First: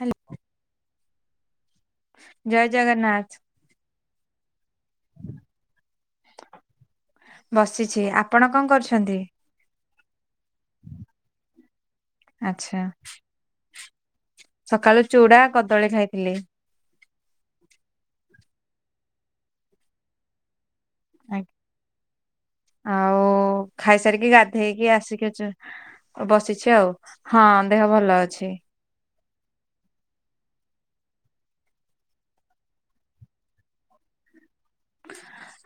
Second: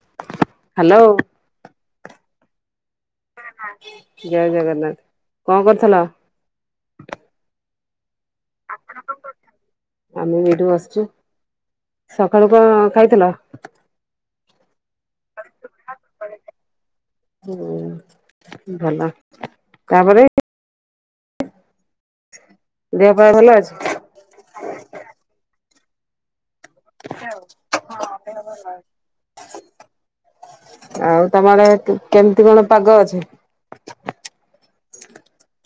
Hello hello. ଜୟ ଜଗନ୍ନାଥ ଜୟ ଜଗନ୍ନାଥ କଣ କରୁଥିଲ? ଜେ ଆପଣ କଣ କରୁଛନ୍ତି? ଆମେ ଏଇଠୁ ବସିଚୂ ସକାଳୁ କଣ ଆଚ୍ଛା ଖାଇଥିଲ? ସକାଳୁ ଚୁଡା କଦଳୀ ଖାଇଥିଲି। ହୁଁ ଭଲ ତାପରେ ଆଜ୍ଞା ଦେହ ପା ଭଲ ଆଉ ଅଛି? ଖାଇସାରିକି ଗାଧେଇକି ଆସିକି ଅ ବସିଛି ଆଉ ହଁ ଦେହ ଭଲ ଅଛି। ଆଉ ତମ ଆଡେ କେମିତି କଣ ପାଗ ଅଛି?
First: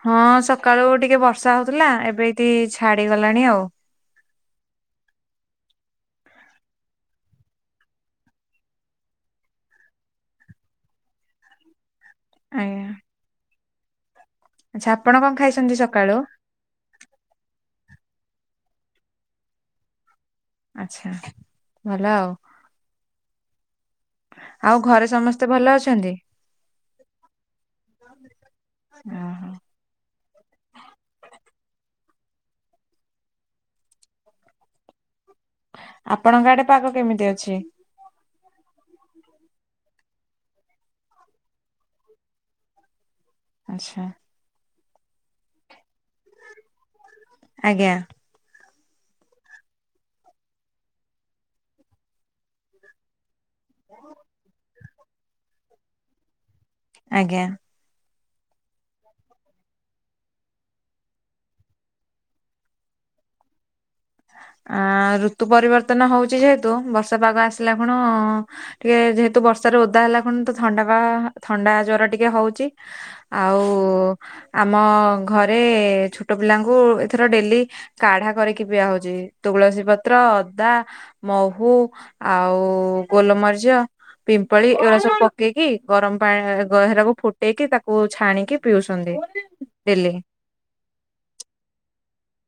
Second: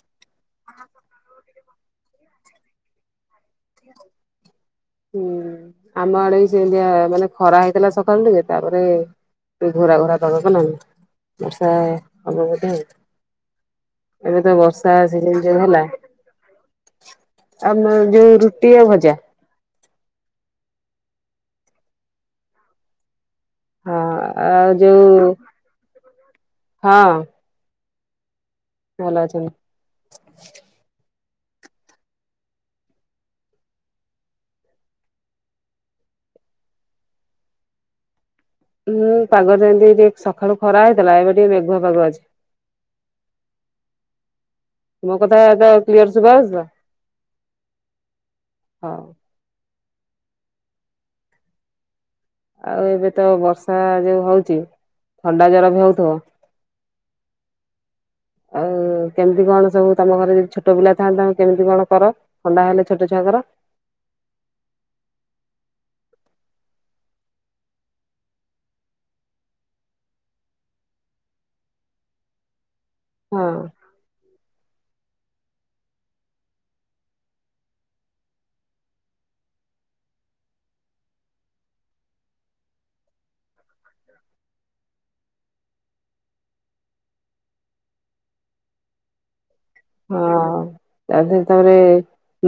ହଁ ସକାଳୁ ଟିକେ ବର୍ଷା ହଉଥିଲା ଏବେ ଏଠି ଛାଡିଗଲାଣି ଆଉ। ହୁଁ ଆମ ଆଡେ ବି ସେମତିଆ ମାନେ ଖରା ସେ ଘୋରା ଘୋରା ପାଗ କଲାଣି ବର୍ଷା ହବ ବୋଧେ। ଆଜ୍ଞା। ଏବେ ତ ଆଚ୍ଛା ବର୍ଷା ଆପଣ କଣ ସିଜନ ଯଉ ଖାଇଛନ୍ତି ହେଲା ସକାଳୁ? ଆମ ଯୋଉ ରୁଟି ଆଉ ଭଜା। ଆଛା ଭଲ ଆଉ। ହଁ ଆଉ ଘରେ ଯୋଉ ସମସ୍ତେ ଭଲ ଅଛନ୍ତି? ହଁ ଭଲ ଓହୋ ଅଛନ୍ତି। ଆପଣଙ୍କ ଆଡେ ପାଗ କେମିତି ଅଛି? ହୁଁ ପାଗ ଯେମିତି ଟିକେ ସକାଳୁ ଖରା ହେଇଥିଲା ଏବେ ଟିକେ ମେଘୁଆ ପାଗ ଅଛି। ଆଚ୍ଛା। ମୋ କଥା ବାତା କ୍ଲିୟର ଶୁବା ହୋଉଚି ତ? ଆଜ୍ଞା। ହଁ। ଆଉ ଏବେ ତ ବର୍ଷା ଯୋଉ ହଉଛି ଥଣ୍ଡା ଜର ବି ହଉଥିବ। ଆଜ୍ଞା। ଆଉ କେମିତି କଣ ସବୁ ତମ ଘରେ ଯଦି ଛୋଟ ପିଲା ଥାଆନ୍ତା କେମିତି କଣ କର ଥଣ୍ଡା ହେଲେ ଛୋଟ ଛୁଆଙ୍କର? ଆ ଋତୁ ପରିବର୍ତନ ହଉଛି ଯେହେତୁ ବର୍ଷା ପାଗ ଆସିଲା ଖୁଣୁ ଟିକେ ଯେହେତୁ ବର୍ଷାରେ ଓଦା ହେଲାଖୁନ ତ ଥଣ୍ଡା ବା ଥଣ୍ଡା ଜର ଟିକେ ହଉଛି। ହଁ ଆଉ ଆମ ଘରେ ଛୋଟ ପିଲାଙ୍କୁ ଏଥର ଡେଲି କାଢା କରିକି ପିଆ ହଉଛି। ତୁଳସୀ ପତ୍ର ଅଦା ମହୁ ଆଉ ଗୋଲମରିଚ ପିମ୍ପଳି ଏଗୁରା ସବୁ ପ ପକେଇକି ଗରମ ପାଣି ଗ ହେରାକୁ ଫୁଟେଇକି ତାକୁ ଛାଣିକି ପିଉଛନ୍ତି। ଡେଲି। ହଁ ତା ଦିହରେ ତାପରେ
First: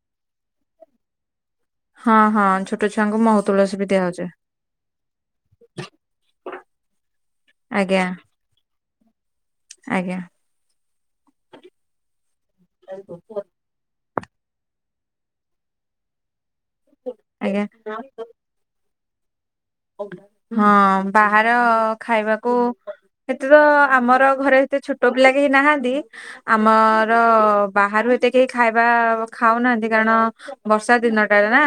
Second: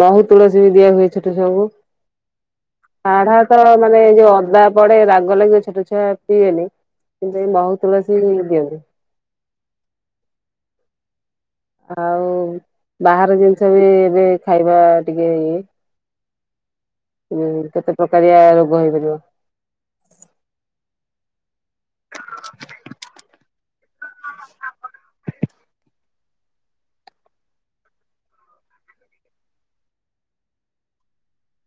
ମହୁ ତୁଳସୀ ବି ଦିଆ ହୁଏ ଛୋଟ ସେ ସବୁ ହଁ ହଁ ଛୋଟ ଛୁଆଙ୍କୁ କାଢା ମହୁ ତ ତୁଳସୀ ବି ମାନେ ଦିଆହଉଛି ଯୋଉ ଅଦା ପଡେ ରାଗ ଲାଗିବ ଛୋଟ ଛୁଆ ପିଇବେନି କିନ୍ତୁ ଏ ମହୁ ଆଜ୍ଞା ତୁଳସି ଦିଅନ୍ତି। ଆଜ୍ଞା। ଆଉ ବାହାର ଜିନିଷ ବି ଏବେ ଖାଇବା ଟିକେ ଇଏ ଆଜ୍ଞା। କେତେ ପ୍ରକାରିଆ ରୋଗ ହେଇପାରିବ। ହଁ ବାହାର ଖାଇବାକୁ ହେ ତ ଆମର ଘରେ ଏତେ ଛୋଟ ପିଲା କେହି ନାହାନ୍ତି। ଆମର ବାହାରୁ ଏତ କେହି ଖାଇବା ଖାଉନାହାନ୍ତି କାରଣ ବର୍ଷା ଦିନଟା ନା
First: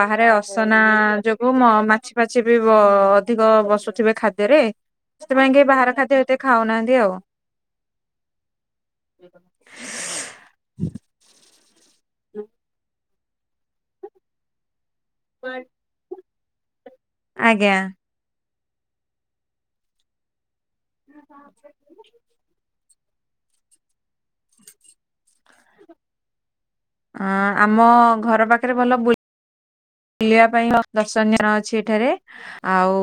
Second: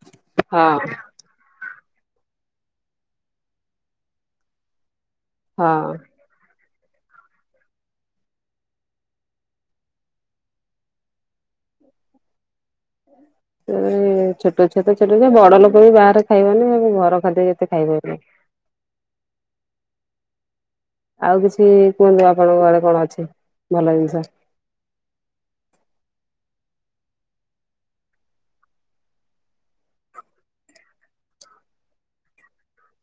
ବାହାରେ ଅସନା ହଁ ଯୋଗୁ ମ ମା ଛି ବି ବ ଅଧିକ ବସୁଥିବେ ଖାଦ୍ୟରେ ସେଥିପାଇଁ କେହି ବାହାର ହଁ। ଖାଦ୍ୟ ଏତେ ଖାଉନାହା ତି ଆଉ ସି ଛୋଟ ଛୁଆ ତ ଛୋଟ ଛୁଆ ବଡ ଲୋକ ବି ବାହାରେ ଖାଇବନି ଆଉ ମୁଁ ଘର ଖାଦ୍ୟ ଯେତେ ଆଜ୍ଞା। ଖାଇ ପାରିବେ। ଆଉ କିଛି କୁହନ୍ତୁ ଆପଣଙ୍କ ଘରେ କଣ ଅ ଛି ଭଲ ଜିନିଷ? ଆ ଆମ ଘର ପାଖରେ ଭଲ ବୁଲିବା ପାଇଁ ଦର୍ଶନୀୟ ସ୍ଥାନ ଅଛି ଏଠାରେ ଆଉ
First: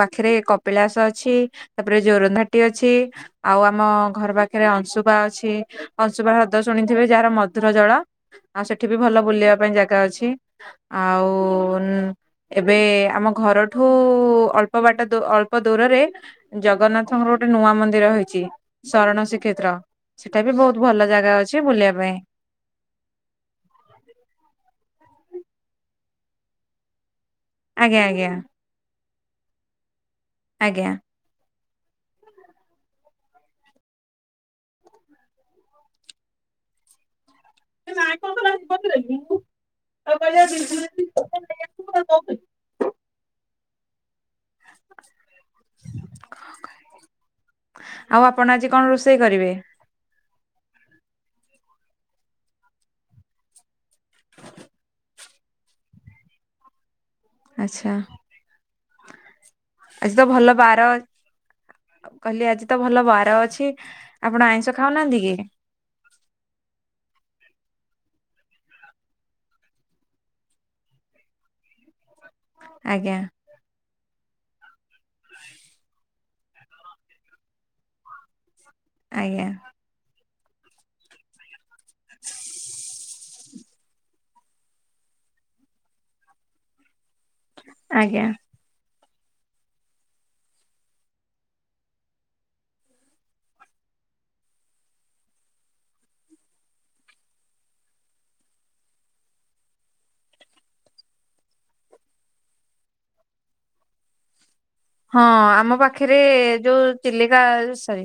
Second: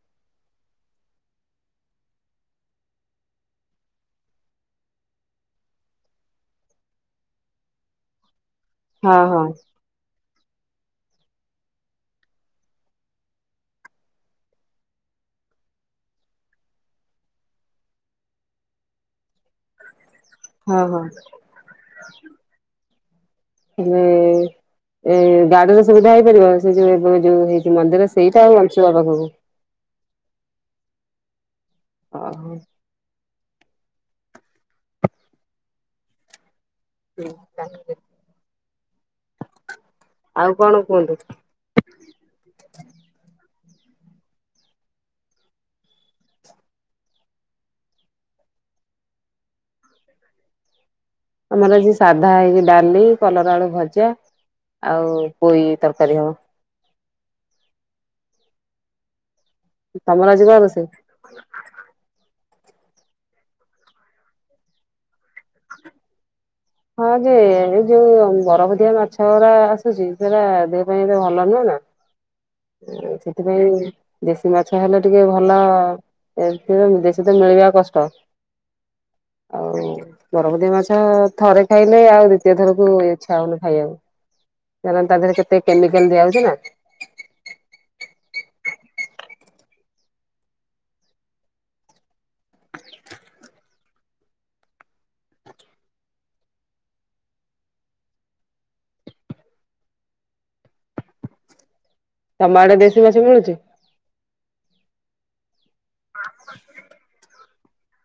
ପାଖରେ କପିଳାସ ଅଛି ତାପରେ ଜୋରନ୍ଦା ଟି ଅଛି ଆଉ ଆମ ଘର ପାଖରେ ଅଂଶୁପା ଅଛି ଅଂଶୁପା ହ୍ରଦ ଶୁଣିଥିବେ ଯାହାର ମଧୁର ଜଳ ଆଉ ସେଠି ବି ହଁ ଭଲ ହଁ ବୁଲିବା ପାଇଁ ଜାଗା ଅଛି। ଆଉ ଏବେ ଆମ ଘରଠୁ ଅଳ୍ପ ବାଟ ଦୂ ଅଳ୍ପ ଦୂରରେ ଜଗନ୍ନାଥଙ୍କର ଗୋଟେ ନୂଆ ମନ୍ଦିର ହେଇଛି ଶରଣ ଶିକ ଶ୍ରୀକ୍ଷେତ୍ର ସେଟା ବି ହଁ ବହୁତ ହଁ। ଭଲ ଜାଗା ଅଛି ବୁଲିବା ପାଇଁ। [inaudible] ଏଇ ଗାଡ଼ିର ସୁବିଧା ହେଇପାରିବ? ସେ ଯୋଉ ଏବେ ଯୋଉ ହେଇଚି ଆଜ୍ଞା ମନ୍ଦିର ଆଜ୍ଞା ସେଇଟା ଆଉ ଅଂଶୁପା ପାଖକୁ? ଆଜ୍ଞା ହ ହ । ହୁ [unintelligible] [unintelligible] [unintelligible] କଣ କୁହନ୍ତୁ? ଆଉ ଆପଣ ଆଜି କଣ ରୋଷେଇ କରିବେ? ଆମର ଆଜି ସାଧା ହେଇଚି। ଡାଲି, କଲରା ଆଳୁ ଭଜା, ଆଉ ପୋଇ ତରକାରୀ ହବ । ଆଚ୍ଛା। ଆଜି ତ ତମର ଭଲ କଣ ରୋଷେଇ? ବାର କହିଲି ଆଜି ତ ଭଲ ବାର ଅଛି, ଆପଣ ଆଇଁଷ ଖାଉନାହାନ୍ତି କି? ହ ଯେ ଏ ଯୋଉ ବରଫ ଦିଆ ମାଛ ଗୁଡ଼ା ଆସୁଚି ସେଟା ଦେହ ପାଇଁ ଏବେ ଭଲ ନୁହ ନା। ଆଜ୍ଞା ସେଥିପାଇଁ ଦେଶୀ ମାଛ ହେଲେ ଟିକେ ଭଲ। ଏଥିରେ ଦେଶୀ ତ ମିଳିବା କଷ୍ଟ। ଆଜ୍ଞା। ବରଫ ଦିଆ ମାଛ ଥରେ ଖାଇଲେ ଆଉ ଦ୍ୱିତୀୟ ଥରକୁ ଇଚ୍ଛା ହଉନି ଖାଇବାକୁ କାରଣ ତା ଦେହରେ କେତେ କେମିକାଲ ଦିଆ ହଉଚି ନା। ଆଜ୍ଞା। ତମ ଆଡେ ଦେଶୀ ମାଛ ମିଳୁଚି? ହଁ ଆମ ପାଖରେ ଯୋଉ ଚିଲିକା ସରି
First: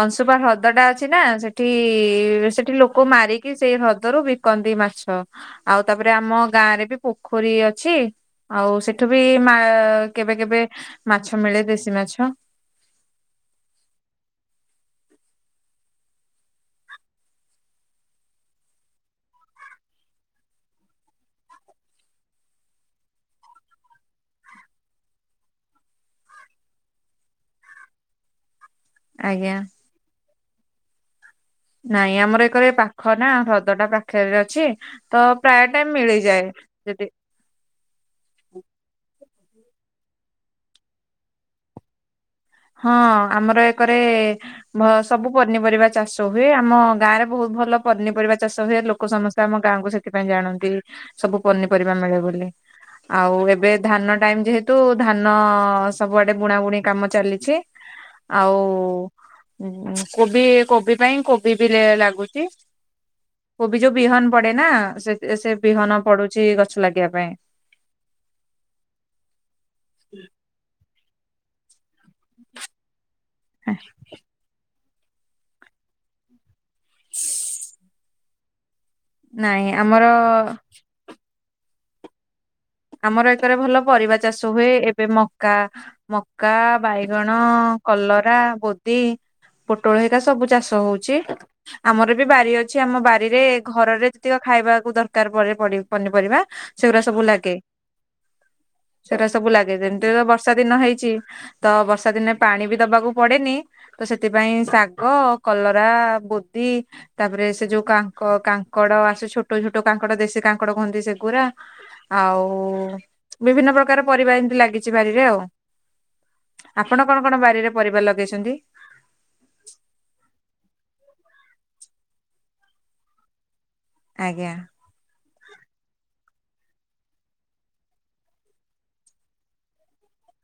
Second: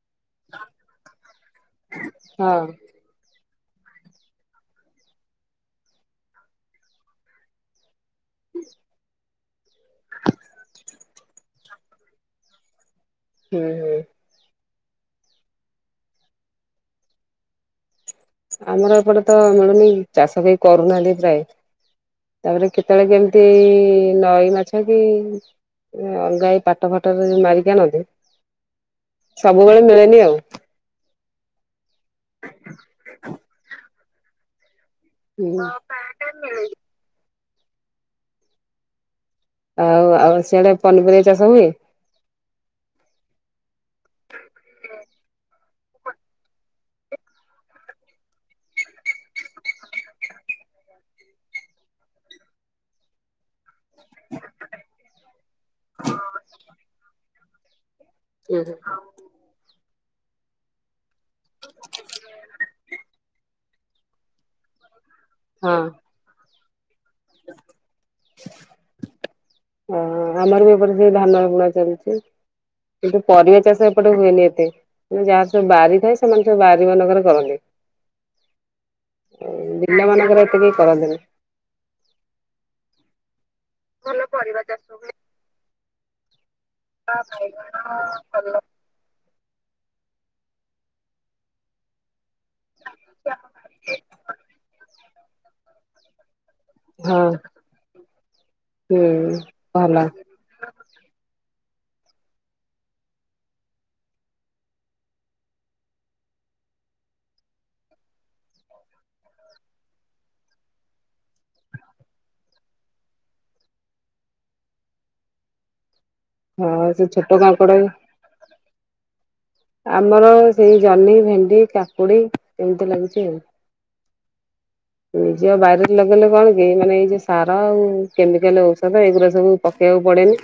ଅଂଶୁପା ହ୍ରଦ ଟା ଅଛି ନା ସେଠି ହଁ ସେଠି ଲୋକ ମାରିକି କି ସେଇ ହ୍ରଦ ରୁ ବିକନ୍ତି ମାଛ। ଆଉ ତାପରେ ଆମ ଗାଁ ରେ ବି ପୋଖରୀ ଅଛି। ଆଉ ସେଠୁ ବି ମା କେବେ କେବେ ମାଛ ମିଳେ ଦେଶୀ ମାଛ । ହୁଁ ହୁଁ। ଆମର ଏପଟେ ତ ମିଳୁନି ଚାଷ କେହି କରୁନାହାନ୍ତି ପ୍ରାୟ? ତାପରେ କେତେବେଳେ କେମିତି ନଈ ମାଛ କି ଅଲଗା ଏ ପାଟ ଫାଟରେ ମାରିକି ଆଣନ୍ତି, ଆଜ୍ଞା। ସବୁବେଳେ ମିଳେନି ଆଉ। ନାଇଁ ଆମର ଏକଡ଼େ ପାଖ ନା ହ୍ରଦ ଟା ପାଖରେ ଅଛି । ତ ହୁଁ ପ୍ରାୟ ଟାଇମ ମିଳିଯାଏ ଯଦି ଆଉ ଆଉ ସିଆଡ଼େ ପନିପରିବା ଚାଷ ହୁଏ? ହଁ ଆମର ଏକରେ ମ ସବୁ ପନିପରିବା ଚାଷ ହୁଏ ।ଆମ ଗାଁ ରେ ବହୁତ ଭଲ ପନିପରିବା ଚାଷ ହୁଏ। ଲୋକ ସମସ୍ତେ ଆମ ଗାଁ କୁ ସେଥିପାଇଁ ଜାଣନ୍ତି ସବୁ ପନିପରିବା ମିଳେ ବୋଲି। ଆଉ ଏବେ ଧାନ ଟାଇମ ଯେହେତୁ ଧାନ ସବୁଆଡେ ବୁଣା ବୁଣି କାମ ଚାଲିଛି। ଆଉ କୋବି କୋବି ପାଇଁ କୋବି ବି ଲାଗୁଚି। କୋବି ଯଉ ବିହନ ପଡେ ନା ସେ ସେ ହଁ ବିହନ ପଡୁଚି ଗଛ ଲାଗିବା ପାଇଁ। ହ ଆମର ବି ଏପଡେ ବି ଧାନ ବୁଣା ଚାଲିଚି । କିନ୍ତୁ ପରିବା ଚାଷ ଏପଟେ ହୁଏନି ଏତେ, ଯାହା ସବୁ ବୁାରି ଥାଏ ସେମାନେ ସବୁ ବାରି ମାନଙ୍କରେ କରନ୍ତି । ନାଇଁ ବିଲ ଆମର ମାନଙ୍କରେ ଏତେ କାଇଁ କରନ୍ତିନି? ଆମର ଏଥରେ ଭଲ ପରିବା ଚାଷ ହୁଏ ଏବେ ମକା ମକା ବାଇଗଣ, କଲରା, ବୋଧି। ପୋଟଳ, ହରିକା ସବୁ ଚାଷ ହଉଚି ।ଆମର ବି ବାରି ଅଛି ।ଆମ ବାରିରେ ଘରରେ ଯେତିକ ଖାଇବାକୁ ଦରକାର ପନି ପରି ପନିପରିବା ସେଗୁଡା ହଁ ସବୁ ଲାଗେ । ହୁଁ ସେଗୁଡା ସବୁ ଲାଗେ ଭଲ। ଯେମିତି ତ ବର୍ଷାଦିନ ହେଇଚି। ତ ବର୍ଷା ଦିନେ ପାଣି ବି ଦବାକୁ ପଡେନି, ତ ସେଥିପାଇଁ ଶାଗ, କଲରା, ବୋ କୋବି, ତାପରେ ସେ ଯୋଉ କାଙ୍କ କାଙ୍କଡ ଆସ ଛୋଟ ଛୋଟ କାଙ୍କଡ ଦେଶୀ କାଙ୍କଡ କୁହନ୍ତି ସେଗୁରା। ଆ ଆଉ ବିଭିନ୍ନ ପ୍ରକାର ପରିବା ଏମିତି ଲାଗିଛି ବାରିରେ ଆଉ । ହଁ ସେ ଆପଣ କଣ ଛୋଟ କଣ କାଙ୍କଡ ବାରିରେ ପରିବା ଲଗେଇଚନ୍ତି? ଆମର ସେଇ ଜହ୍ନି, ଭେଣ୍ଡି, କାକୁଡି, ଏମିତି ଲାଗିଛି ଆଉ । ଆଜ୍ଞା। ନିଜ ବାରିରେ ଲଗେଇଲେ କଣ କି ମାନେ ଏଇ ଯୋଉ ସାର ଆଉ କେମିକାଲ ଔଷଧ ଏଇଗୁଡା ସବୁ ପକେଇ ଦେଖିବାକୁ ପଡେନି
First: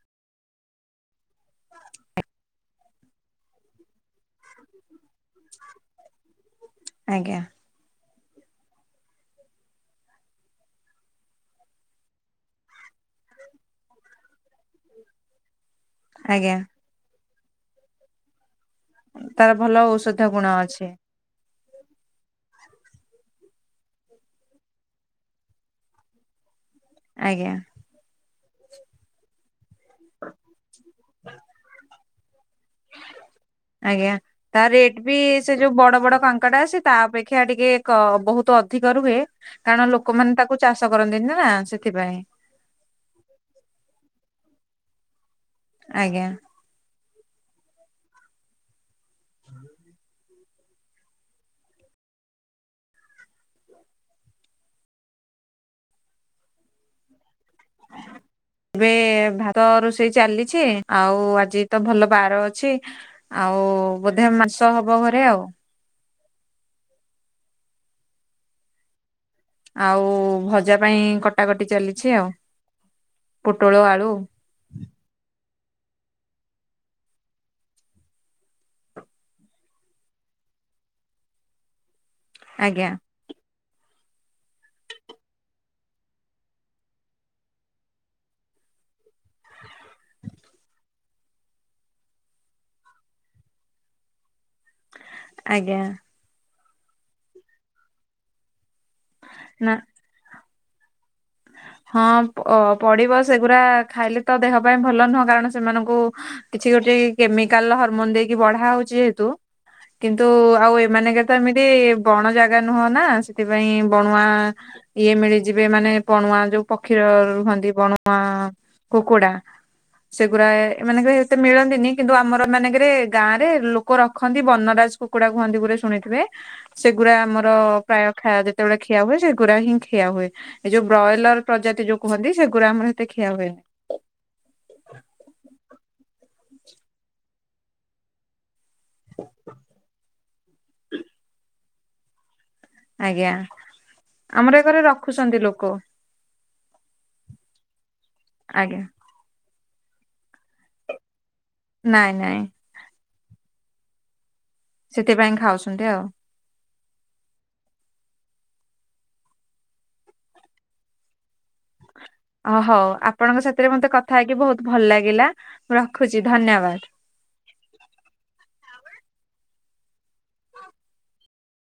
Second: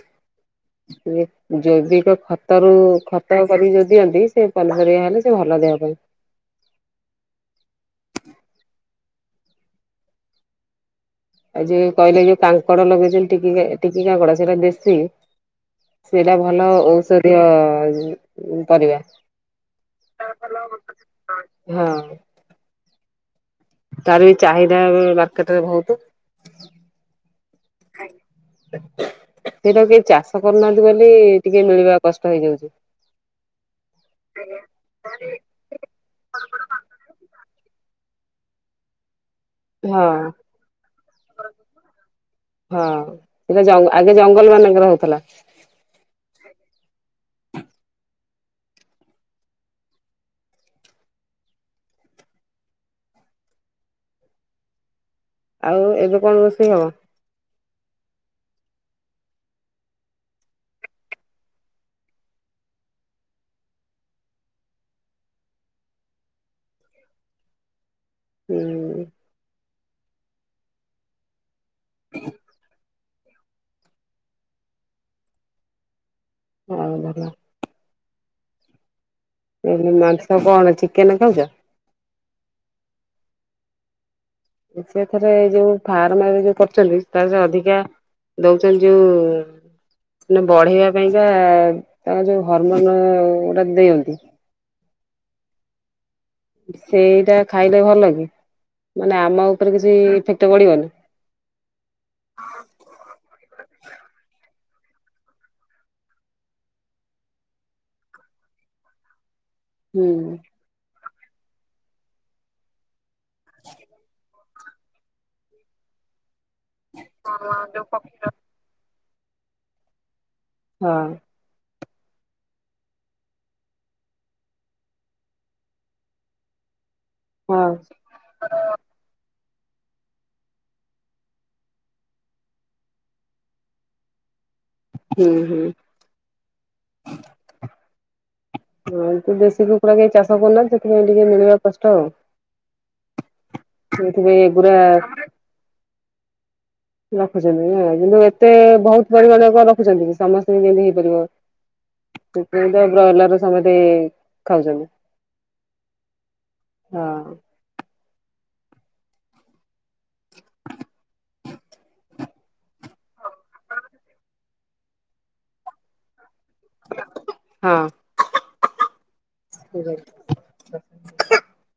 । ଜୈବିକ ଖତ ରୁ ଖତ କରିକି ଯଦି ଦିଅନ୍ତି ସେ ପନିପରିବା ହେଲେ ଭଲ ଦେହ ପାଇଁ । ଆଜ୍ଞା। ଆଉ ଯିଏ କହିଲେ ଯୋଉ କାଙ୍କଡ ଲଗେଇଛନ୍ତି ଟ ଟିକି କାଙ୍କଡ ସେଇଟା ଦେଶୀ? ସେଟା ଆଜ୍ଞା ଭଲ ଔଷଧୀୟ ପରିବା ତାର ଭଲ ଔଷଧ ଗୁଣ ଅଛି [unintelligible] ହଁ। ତାର ବି ଚାହିଦା ଏବେ ମାର୍କେଟ ରେ ବହୁତ । ଆଜ୍ଞା। ସେଇଟା କେହି ଚାଷ କରୁନାହାନ୍ତି ବୋଲି ଟିକେ ମିଳିବା କଷ୍ଟ ହେଇଯାଉଛି । ଆଜ୍ଞା ତା ରେଟ ବି ସେ ଯୋଉ ବଡ ବଡ କାଙ୍କଡ ଆସେ ତା ଅପେକ୍ଷା ଟିକେ ବହୁତ ଅଧିକ ରୁହେ କାରଣ ହଁ ଲୋକମାନେ ତାକୁ ଚାଷ କରନ୍ତିନି ନା ସେଥିପାଇଁ ହଁ ସେଟା ଆଗେ ଜଙ୍ଗଲ ମାନଙ୍କର ହଉ ଆଜ୍ଞା। [inaudible] ଆଉ ଏବେ କଣ ରୋଷେଇ ହବ? [inaudible] ଏବେ ଭାତ ରୋଷେଇ ଚାଲିଛି ଆଉ ଆଜି ତ ଭଲ ବାର ଅଛି ଆଉ ଆଉ ବୋଧେ ମାଂସ ହବ ଘରେ ଆଉ। ହୁଁ। ଆଉ ଭଜା ପାଇଁ କଟାକଟି ଚାଲିଛି ଆଉ। ପୋଟଳ, ଆଳୁ ହଉ ଭଲ । ଏ ମାଂସ କଣ ଚିକେନ ଖାଉଚ? ଆଜ୍ଞା। ସେଥିରେ ଯୋଉ ଫାର୍ମ ଯୋଉ କରୁଛନ୍ତି ତା ସେ ଅଧିକା ଦଉଛନ୍ତି ଯୋଉ ବଢ଼େଇବା ପାଇଁକା ତାଙ୍କ ଯୋଉ ହରମୋନ ଗୁଡା ଦିଅନ୍ତି। ଆଜ୍ଞା। ସେଇଟା ଖାଇଲେ ଭଲ କି? ମାନେ ଆମ ଉପରେ ନା କିଛି ଇଫେକ୍ଟ ପଡ଼ିବନି? ହଁ ପଡିବ ସେଗୁରା ଖାଇଲେ ତ ଦେହ ପାଇଁ ଭଲ ନୁହଁ, କାରଣ ସେମାନଙ୍କୁ ଉ କିଛି ଗୋଟେ କେମିକାଲ୍ ହରମୋନ୍ ଦେଇକି ବଢା ହଉଚି। ଯେହେତୁ ହୁଁ କିନ୍ତୁ ଉ ଆଉ ଏମାନେ ଙ୍କ ତ ଏମିତି ବଣ ଜାଗା ନୁହଁ ନା ଥିପାଇଁ ବଣୁଆ ଆ ଇଏ ମିଳିଯିବେ ମାନେ ବଣୁଆ ଯୋ ପକ୍ଷୀ ର-ର ରୁହନ୍ତି ବଣୁଆ କୁକୁଡା। ସେଗୁଡା ଏ ଏ ମାନେ ହଁ। କାଇଁ ଏତେ ମିଳନ୍ତିନି। କିନ୍ତୁ ଆମର ମାନେଙ୍କେ ରେ ଗାଁ ରେ ଲୋକ ରଖନ୍ତି ବନରାଜ କୁକୁଡା କୁହନ୍ତି ବୋଲି ଶୁଣିଥିବେ। ସେଗୁଡା ଆମର ହଁ ଅ ପ୍ରାୟ ଖାଇବା ଯେତେବେଳେ ଖିଆ ହୁଏ, ସେଗୁଡା ହିଁ ଖିଆ ହୁଏ। ଏ ଯୋଉ ବ୍ରଏଲର ପ୍ରଜାତି ଯୋଉ କୁହନ୍ତି, ସେଗୁଡା ଆମର ଏତେ ଖିଆ ହୁଏନାହିଁ। ହୁଁ ହୁଁ। ହଁ ତୁ ଦେଶୀ କୁକୁଡ଼ା କେହି ଚାଷ କରୁନାହାନ୍ତୀ, ସେଥିପାଇଁ ଟିକେ ମିଳିବା କଷ୍ଟ ଆଉ। ଆଜ୍ଞା, ଏଥିପାଇଁ ଆମର ଏ ଘରେ ରଖୁଚନ୍ତି ଲୋକ। ରଖୁଚନ୍ତି ଏୟା କିନ୍ତୁ ଏତେ ଏ ଆଜ୍ଞା ବହୁତ ପରିମାଣ କଣ ର ଖୁଛନ୍ତି ସମସ୍ତଙ୍କୁ କେମିତି ହେଇପାରିବ, ନାଇଁ ନାଇଁ ସେଥି ପାଇଁ ତ ବ୍ରଏଲର ସମସ୍ତେ ଏ ସେଥିପାଇଁ ଖାଉଛନ୍ତି ଆଉ। ହଁ। ଅ ହଉ ଆପଣଙ୍କ ସାଥିରେ ମତେ କଥା ହେଇକି ବହୁତ୍ ଭଲ ଲାଗିଲା, ରଖୁଛି। ଧନ୍ୟବାଦ। ହଁ [inaudible]